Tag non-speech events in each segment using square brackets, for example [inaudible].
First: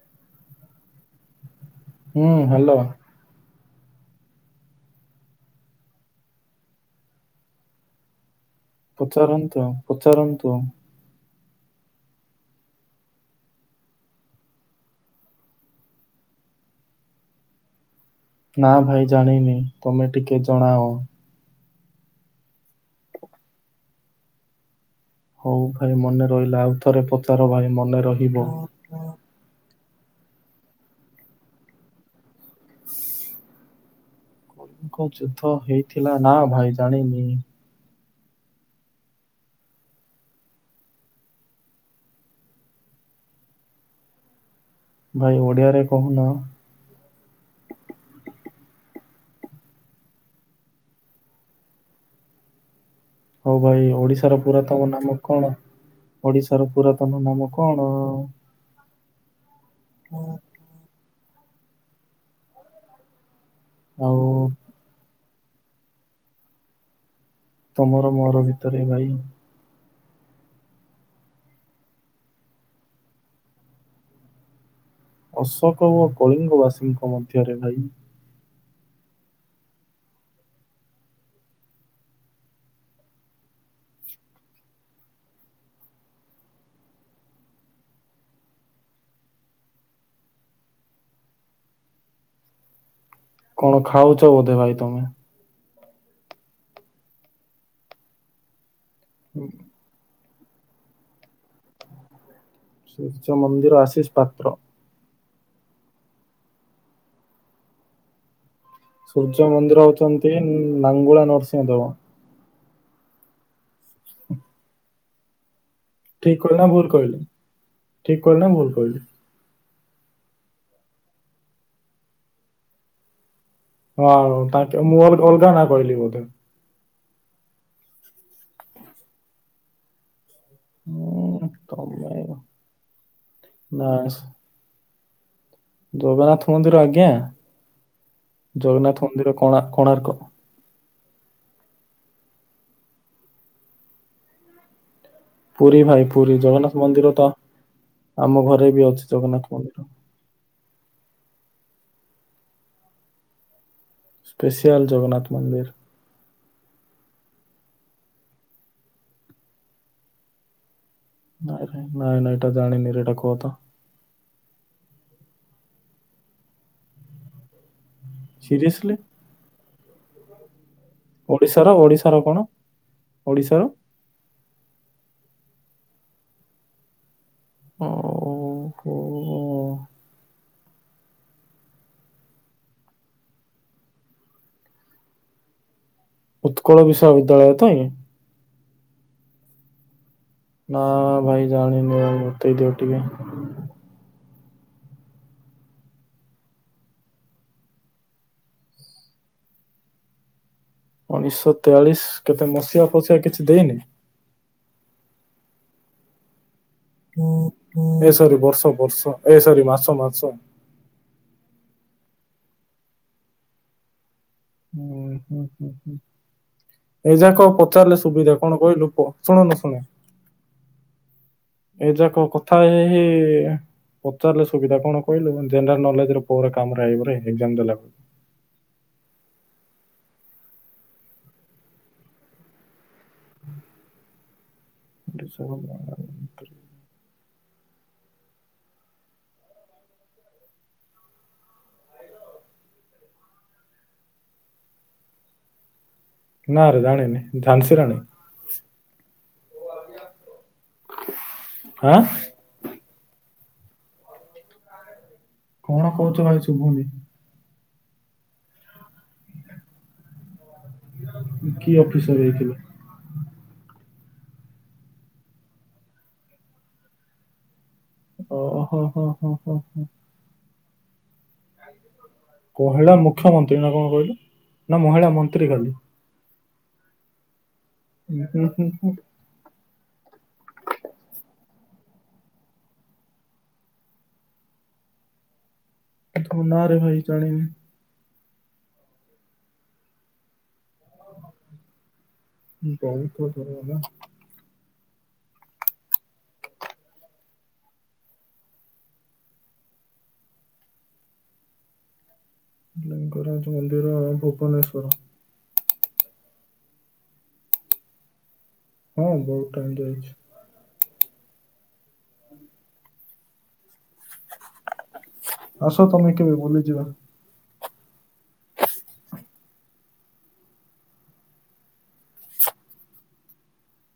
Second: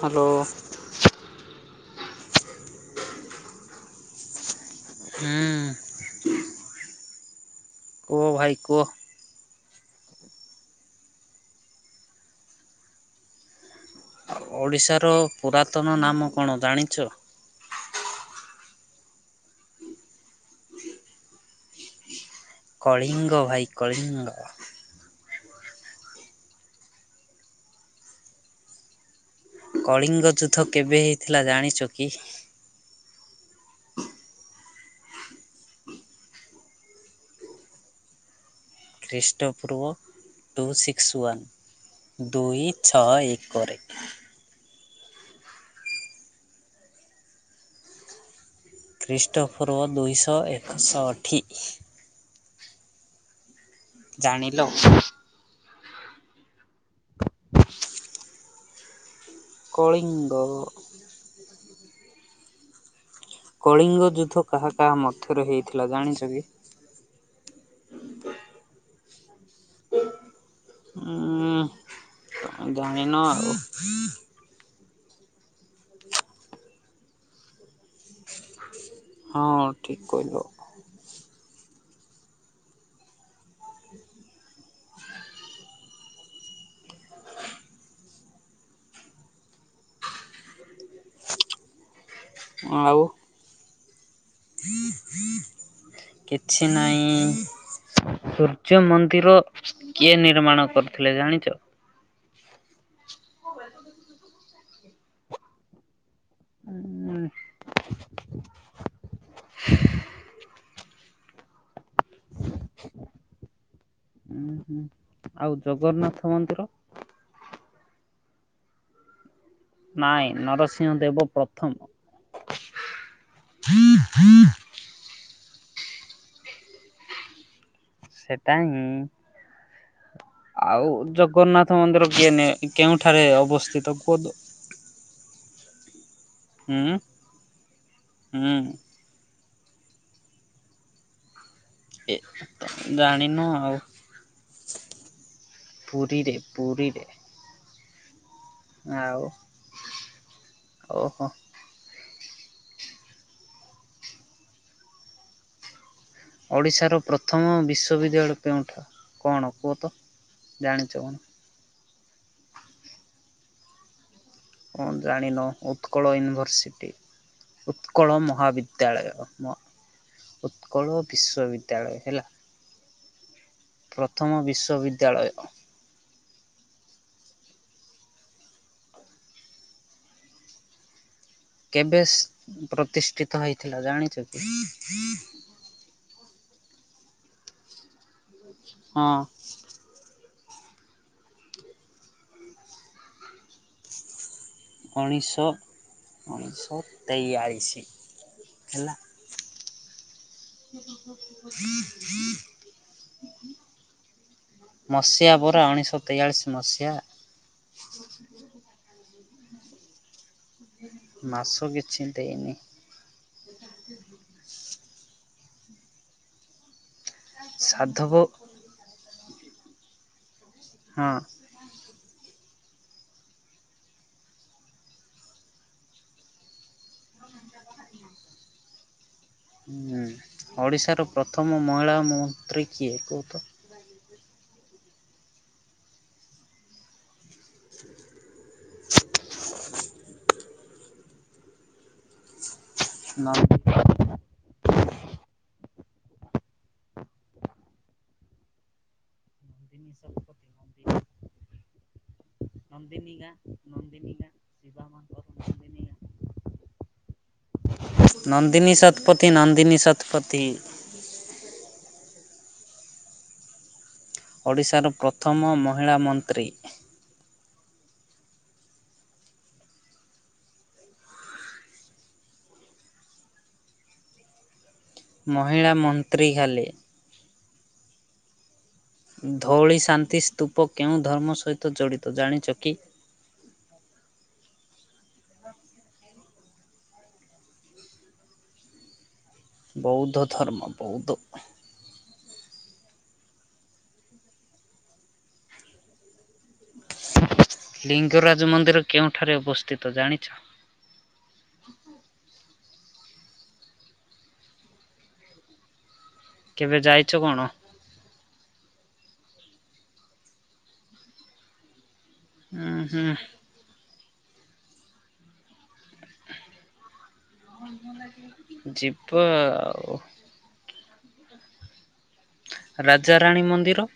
Hello. ହୁଁ hello. ହୁଁ। ଓହ ଭାଇ। କୁହ ପଚାରନ୍ତୁ। ପଚାରନ୍ତୁ। ଓଡ଼ିଶାର ପୁରାତନ ନାମ କଣ ଜାଣିଛ। ନା ଭାଇ ଜାଣିନି ତମେ ଟିକେ ଜଣାଅ। କଳିଙ୍ଗ ଭାଇ କଳିଙ୍ଗ। ହଉ ଭାଇ ମନେ ରହିଲା ଆଉଥରେ ପଚାର ଭାଇ ମନେ ରହିବ। କଳିଙ୍ଗ ଯୁଦ୍ଧ କେବେ ହେଇଥିଲା ଜାଣିଛ କି? ଗଙ୍କ ଯୁଦ୍ଧ ହେଇଥିଲା ନା ଭାଇ ଜାଣିନି। ଖ୍ରୀଷ୍ଟୋପୁ ଟୁ ସିକ୍ସ ୱନ୍ ଦୁଇ ଛଅ ଏକରେ ଭାଇ ଓଡିଆରେ କହୁନ। ଖ୍ରୀଷ୍ଟୋଫର ଦୁଇଶହ ଏକଶହଠି ହଉ ଭାଇ ଓଡିଶାର ଜାଣିଲ। ପୁରାତନ ନାମ କଣ? ଓଡିଶାର ପୁରାତନ ନାମ କଣ? କଳିଙ୍ଗ ଦ କଳିଙ୍ଗ ଆଉ ଯୁଦ୍ଧ କାହା କାହା ମତ ଏଥର ହେଇଥିଲା ଜାଣିଛ କି ତମର ମୋର ଭିତରେ ଭାଇ ହ ଜାଣିନ ଆଉ ଅଶୋକ ଓ କଳିଙ୍ଗ ବାସୀଙ୍କ ମଧ୍ୟରେ ଭାଇ ହଁ ଠିକ କୋଇିଲୁ ହ ଆଉୁ କଣ ଖାଉଛ ବୋଧେ ଭାଇ ତୁମେ କିଛି ନାହିଁ। ମନ୍ଦିର କିଏ ନି ନିର୍ମାଣ କରିୁଥିଲେ ଜାଣିଛ। ଶ୍ରୀକୃଷ୍ଣ ମନ୍ଦିର ଆଶିଷ ପାତ୍ର। ଉଁ, ସୂର୍ଯ୍ୟ ମନ୍ଦିର ଅଛନ୍ତି, ଉଁ, ଲାଙ୍ଗୁଳା ନରସିଂହ ଦେବ। ଉଁ, ହୁଁ ଆଉ ଦ ଠିକ କହିଲି ନା ଭୁଲ କହିଲି? ଠିକ କହିଲି ନା ଭୁଲ କହିଲି। ନାଇଁ ନରସିଂହ ଦେବ ପ୍ରଥମ। ହୋ ହଉ ତାଙ୍କେ ମୋର ଅଲଗା ନା କିହିଲି ବୋଧେ। ସେଟା ଇଁ ଆଉ ଉଁ ଜଗନ୍ନାଥ ମନ୍ଦିର ତମେ କିଏ ନି କେଉଁଠାରେ ନା ଅବସ୍ଥିତ କୁହତ? ଜଗନ୍ନାଥ ଥୁନ୍ଦୁରୁ ଆଜ୍ଞା ହୁଁ ଜଗନ୍ନାଥ ମନ୍ଦିର କୋଣା କୋଣାର୍କ ଏ ତ ଜାଣିନୁ ଆଉ। ପୁରୀ ଭାଇ ପୁରୀରେ ପୁରୀ ଜଗନ୍ନାଥ ପୁରୀରେ ମନ୍ଦିର ତ ଆମ ଘରେ ବି ଅଛି ଆଉ ଜଗନ୍ନାଥ ମନ୍ଦିର। ଓହୋ ସ୍ପେସିଆଲ୍ ଜଗନ୍ନାଥ ମନ୍ଦିର। ଓଡ଼ିଶାର ପ୍ରଥମ ବିଶ୍ୱବିଦ୍ୟାଳୟ କେଉଁଠା କଣ କୁହ ତ? ଜାଣି ଛେମନି ନାଇଁ ନାଇଁ ନାଇ ଏଟା ଜାଣିନିରେ ଏଟା କହ ତ। କଣ ଜାଣିନ ଉତ୍କଳ ୟୁନିଭର୍ସିଟି। ଉତ୍ କଳ ସିରିଏସଲି ମହାବିଦ୍ୟାଳୟ ମ ହ ଉତ୍କଳ ଓଡିଶାର ବିଶ୍ଵବିଦ୍ୟାଳୟ ଓଡିଶାର ହେଲା। କଣ ଓଡିଶାର ପ୍ରଥମ ବିଶ୍ୱବିଦ୍ୟାଳୟ। ଓ ହୋ। କେବେ ପ୍ରତିଷ୍ଠିତ ହେଇଥିଲା ଜାଣିଚ କି? ଉତ୍କଳ ବିଶ୍ଵବିଦ୍ୟାଳୟ ତ ଏ ହଁ। ନା ଭାଇ ଜାଣିନି, ଆଉ ବତେଇ ଦିଅ ଟିକେ। ଉଣେଇଶ ଉଣେଇଶ ତେୟାଳିଶ ହେଲା। ଉଣେଇଶ ତେୟାଳିଶ କେତେ ମସିଆ ଫସିଆ କିଛି ଦେଇନି? ମସିହା ପରା ଉଣେଇଶହ ତେୟାଳିଶ। ମସିହା ଏ ସରି ବର୍ଷ ବର୍ଷ। ଏ ସରି ମାସ ମାସ। ମାସ କିଛି ଦେଇନି। ଉଁ ହୁଁ ହୁଁ ହୁଁ। ଏଯାକ ପଚାରିଲେ ସାଧବ ସୁବିଧା କଣ କହିଲୁ ଶୁଣୁନୁ ଶୁଣେ ହଁ। ଏ ଯାକ କଥା ହେଇ ହେଇ ପଚାରିଲେ ସୁବିଧା କଣ କହିଲୁ ଯେନେରାଲ ନଲେଜ ପ କାମରେ ଆଇବ ରେ ଏକଜାମ୍ ଦେଲା। ଓଡ଼ିଶାର ପ୍ରଥମ ମହିଳା ମନ୍ତ୍ରୀ କିଏ କହ ତ? [unintelligible] [inaudible] ନାଁ। ନାରେ ଜାଣିନି ଝାନସି ରାଣୀ। [inaudible] ଆଁ [unintelligible] କଣ ଗାଁ କହୁଛ ଭାଇ ଶୁଭୁନି? ନନ୍ଦିନୀ ଶତପଥି ନନ୍ଦିନୀ ଶତପଥି। କି ଅଫିସରେ ହେଇଥିଲା? ଓଡ଼ିଶାର ପ୍ରଥମ ମହିଳା ମନ୍ତ୍ରୀ। ଓହୋ ହୋ ହ ହ ହ। [inaudible] କହିଲା ମୁଖ୍ୟମନ୍ତ୍ରୀ ନା କଣ କହିଲୁ? ନା ମହିଳା ମନ୍ତ୍ରୀ ଖାଲି। ଖାଲି। ଉଁ ହୁଁ ହୁଁ। ଧଉଳି ସେ ଶାନ୍ତି ସ୍ତୂପ କେଉଁ ଧର୍ମ ସହିତ ଜଡ଼ିତ ଜାଣିଛ କି? ନାରେ ଭାଇ ଜାଣିନି। ବୌଦ୍ଧ ଧର୍ମ ବୌଦ୍ଧ। [inaudible] ବହୁତ ଦୂରରେ ଲିଙ୍ଗରାଜ ମନ୍ଦିର କେଉଁଠାରେ ଅବସ୍ଥିତ ଜାଣିଛ? ଲଙ୍ଗରାଜ ମନ୍ଦିର ଭୁବନେଶ୍ଵର। କେବେ ଯାଇଛ କଣ? ହଁ ବହୁତ ଟାଇମ ଯାଇଛି। ହୁଁ ହୁଁ। ଆସ ତମେ କେବେ ଭୁଲିଯିବା। [unintelligible] ଯିବ ଆଉ। ରାଜାରାଣୀ ମନ୍ଦିର।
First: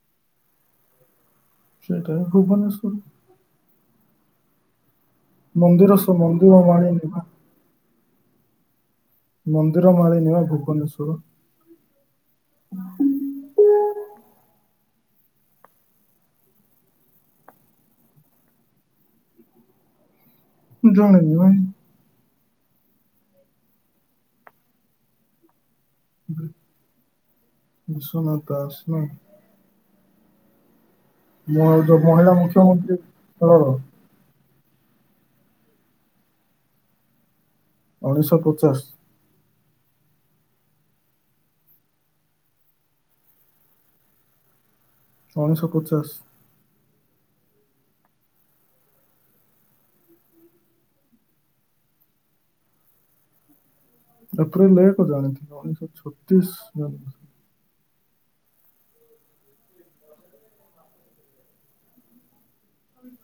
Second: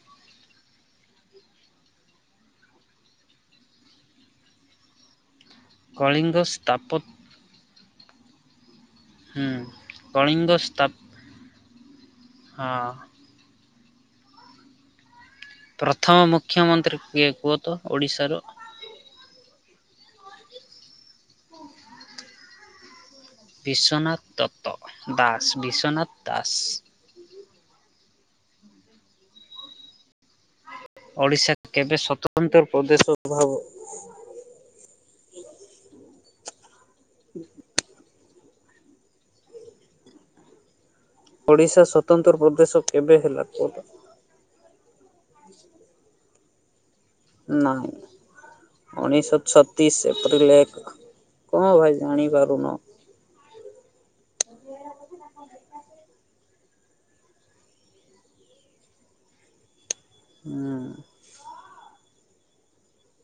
ସେଇଟା ଭୁବନେଶ୍ୱର। ମନ୍ଦିର କଳିଙ୍ଗ ସଵୁ। ସ୍ଥାପତ୍ୟ [unintelligible] ହୁଁ ମନ୍ଦିର ମାଳିନୀ ର କଳିଙ୍ଗ ସ୍ଥାପ ଭୁବନେସ୍ୱର। ହଁ। [inaudible] ପ୍ରଥମ ମୁଖ୍ୟମନ୍ତ୍ରୀ କିଏ କୁହ ତ ଓଡ଼ିଶାରାରୁ? ଜାନାହିଁ ଭାଇ। ବିଶ୍ୱନାଥ ଦତ୍ତ ଦାସ। ବିଶ୍ୱନାଥ ଦାସ। ବିଶ୍ୱନାଥ ଦାସ। ଓଡ଼ିଶା ମ ଯୋଉ କେବେ ମହିଳା ସ୍ୱତନ୍ତ୍ର ମୁଖ୍ୟମନ୍ତ୍ରୀ ପ୍ରଦେଶ ଅଭାବ ଦଳର ହୁଁ ହୁଁ। ଉଣେଇଶହ ପଚାଶ। ଓଡିଶା ସ୍ୱତନ୍ତ୍ର ପ୍ରଦେଶ କେବେ ହେଲା କୁହ। ଉଣେଇଶହ ପଚାଶ। ନାଇଁ ଉଣେଇଶହ ଛତିଶ ଏପ୍ରିଲ ଏକ, କଣ ଭାଇ ଜାଣିପାରୁନ? ଏପ୍ରିଲ ଏକ। ଜାଣିଥିବ ଉଣେଇଶହ ଛତିଶ। [inaudible] ହୁଁ ଅମ୍।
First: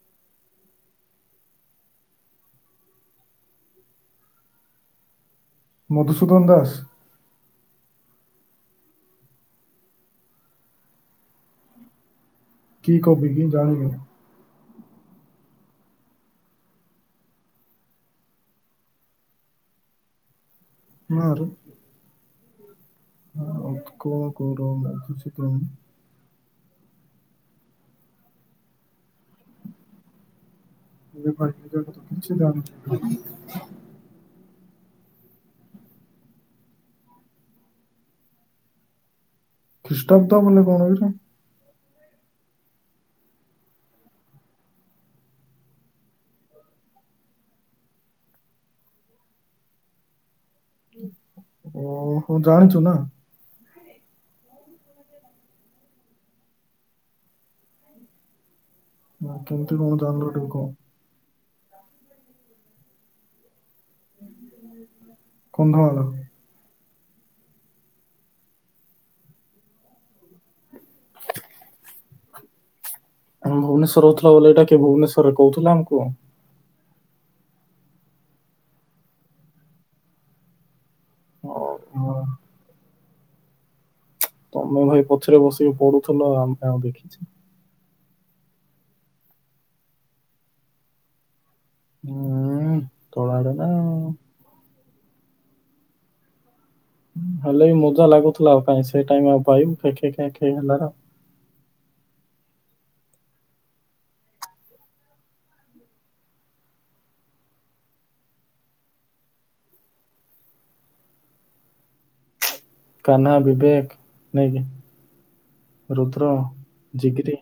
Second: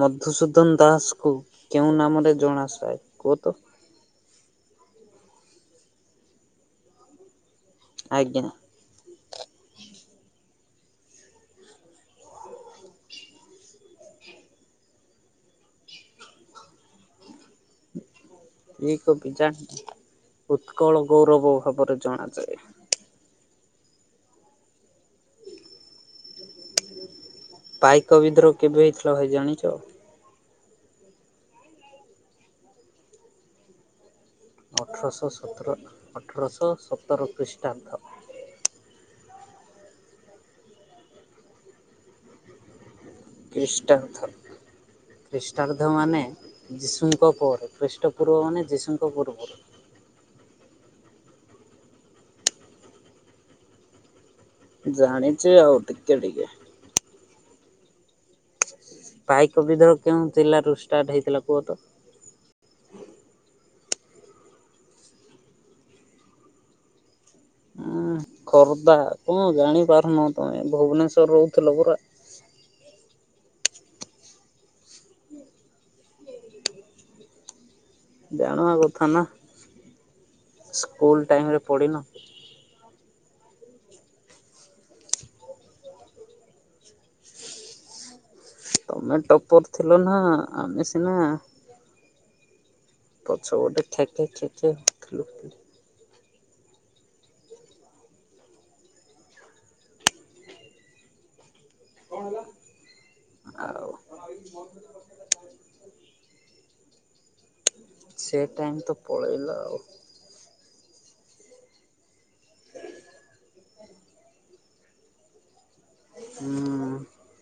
ମଧୁସୂଦନ ଦାସକୁ କେଉଁ ନାମରେ ଜଣାଶାଏ କୁହ ତ? ମଧୁସୂଦନ ଦାସ। ଆଜ୍ଞା। କି କବି କି ଜାଣିବି। [unintelligible] ଉତ୍କଳ ନା ରେ ଗୌରବ ଭାବରେ ଜଣାଯାଏ। [unintelligible] [unintelligible] ପାଇକ ବିଦ୍ରୋହ କେବେ ହେଇଥିଲା ଭାଇ ଜାଣିଛ? ମୁଁ ପାଇକ ବିଦ୍ରୋହଫିଦ୍ରୋହ କିଛି ଜାଣିନି। ଅଠରଶ ସତ୍ରକ ଅଠରଶ ସତର ଖ୍ରୀଷ୍ଟାଦ। ଖ୍ରୀଷ୍ଟାବ୍ଦ ବଲେ କଣ‌ଏଇଟା? ଖ୍ରୀଷ୍ଟାଦ୍ଧ ଖ୍ରୀଷ୍ଟାଦ୍ଧ ମାନେ ଯୀଶୁଙ୍କ ପରେ ଖ୍ରୀଷ୍ଟପୂର୍ବ ମାନେ ଯୀଶୁଙ୍କ ପୂର୍ବରୁ। ଓହୋଃ ଜାଣିଚୁ ନା? ଜାଣିଚି ଆଉ ଟିକେ ଟିକେ। ନା ପାଇକ କେମିତି କଣ ବିଦ୍ରୋହ କେଉଁ ଜାଣିଲୁ ଟିକେ କହ ଜିଲ୍ଲାରୁ ଷ୍ଟାର୍ଟ ହେଇଥିଲା? କୁହ ତ। କନ୍ଧମାଳ। ଉଁ ଖୋର୍ଦ୍ଧା କଣ ଜାଣିପାରୁନ ତମେ ଭୁବନେଶ୍ୱରେ ରହୁଥୁଲ ପରା। ଉଁ ଭୁବନେଶ୍ଵର ରଉଥୁଲ ବୋଲି ଏଇଟା କିଏ ଭୁବନେଶ୍ଵରରେ କୋହୁଥୁଲା ଆମକୁ? ଜାଣିବା କଥା ନା ସ୍। ସ୍କୁଲ୍ ଟାଇମରେ ପଢ଼ିନ? ହଁ ତମେ ଭାଇ ପଛରେ ବସିକି ପଢ଼ୁଥିଲ ଆମେ ଆଉ ଦେଖିଛି। ତମେ ଟପର ଥିଲ ନା ଆମେ ସିନା ଉଁ ତଳାଡ ପଛ ନା ପଟେ ଆଉ। ଖେଁ ଖେଁ ଖେଁ ଖେଁ ଥିଲୁ। [inaudible] ହେଲେ ବି ମଜା ଲାଗୁଥୁଲା ଆଉ କାଇଁ ସେ ଟାଇମ୍ ଆଉ ପାଇବୁ କେ ଖେଁ ଖେଁ ଖେ ହେଲାର। ଆଉ ସେ ଟାଇମ ତ ପଳେଇଲା ଆଉ। କାହ୍ନା ବିବେକ ନାଇଁ କି? ରୁଦ୍ର ହୁଁ ଜିଗରି।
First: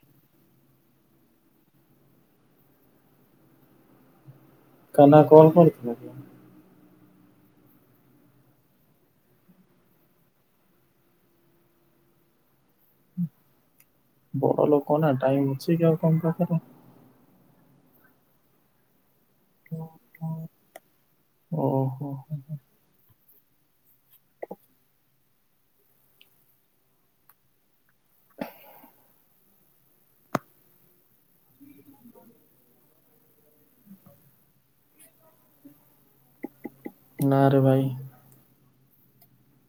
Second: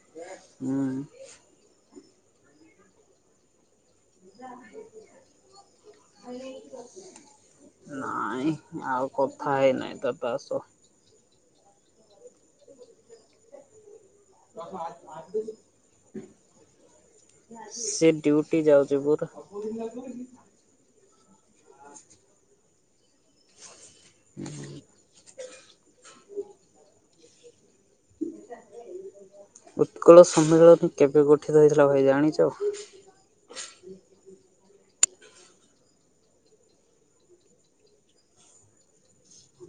ହୁଁ କାହ୍ନା କଣ କଣ କରୁଚୁ? ନାଇଁ ଆଉ କଥା ହେଇନାହିଁ ତ ତା ସ। ବଡ଼ ଲୋକ ନାଁ ଟାଇମ [unintelligible] ସେ ଡ୍ୟୁଟି ଯାଉଚି ପୁରା [unintelligible] ଓହୋ ଉତ୍କଳ ସମ୍ମିଳନୀ କେବେ ଗଠିତ ହେଇଥିଲା ଭାଇ ଜାଣିଚ? ନାଁରେ ଭାଇ।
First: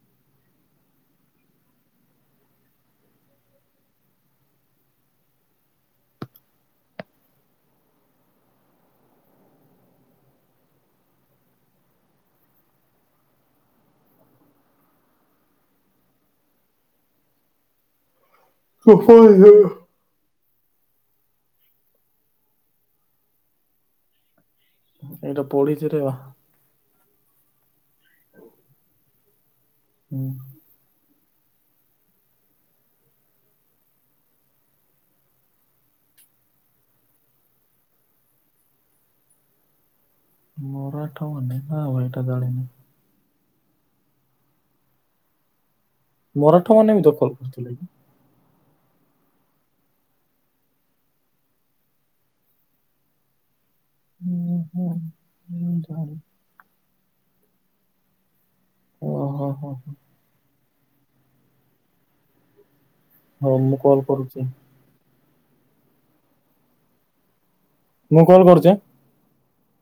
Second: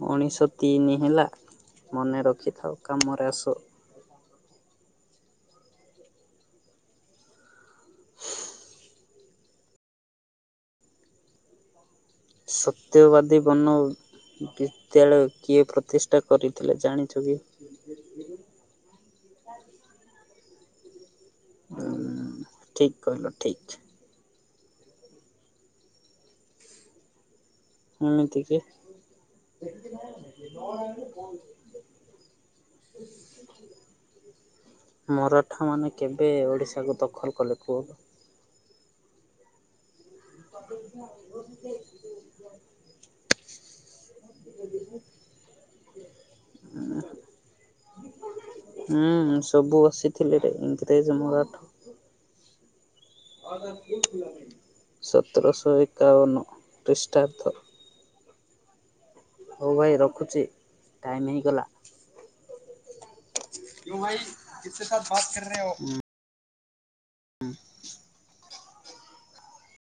ଉଣେଇଶ ତିନି ହେଲା ମନେ ରଖିଥାଅ କାମରେ ଆସ। ସତ୍ୟବାଦୀ ବନ ବିଦ୍ୟାଳୟ କିଏ ପ୍ରତିଷ୍ଠା କରିଥିଲେ ଜାଣିଛ କି? [unintelligible] ଅ ଠିକ୍ କହିଲ ଠିକ୍। ଏଇଟା ପଡିଚିରେ ବା ଏମିତି କି ହୁଁ। ମରାଠା ମାନେ କେବେ ଓଡ଼ିଶାକୁ ଦଖଲ କଲେ କୁହ? ମରାଠମାନେ ନାଁ ଭାଇ ଏଟା ଜାଣିନି। ମରାଠ ମାନେ ଭିଡ଼ିଓ କଲ କରଥିଲେ। ହୁଁ ସବୁ ଆସିଥିଲି ରେ ଇଂରେଜ ମରାଠ। ଉଁ [inaudible] ସତରଶହ ହୁଁ। ଏକାବନ। ଖ୍ରୀଷ୍ଟାବ୍ଦ। ଓହୋ ହୋ ହଉ ଭାଇ ରଖୁଚି। ଟାଇମ ହେଇଗଲା। ହୋଉ ମୁଁ କଲ କରୁଚି। [inaudible] ହୁଁ। ମୁଁ କଲ କରୁଚି ଆଁ।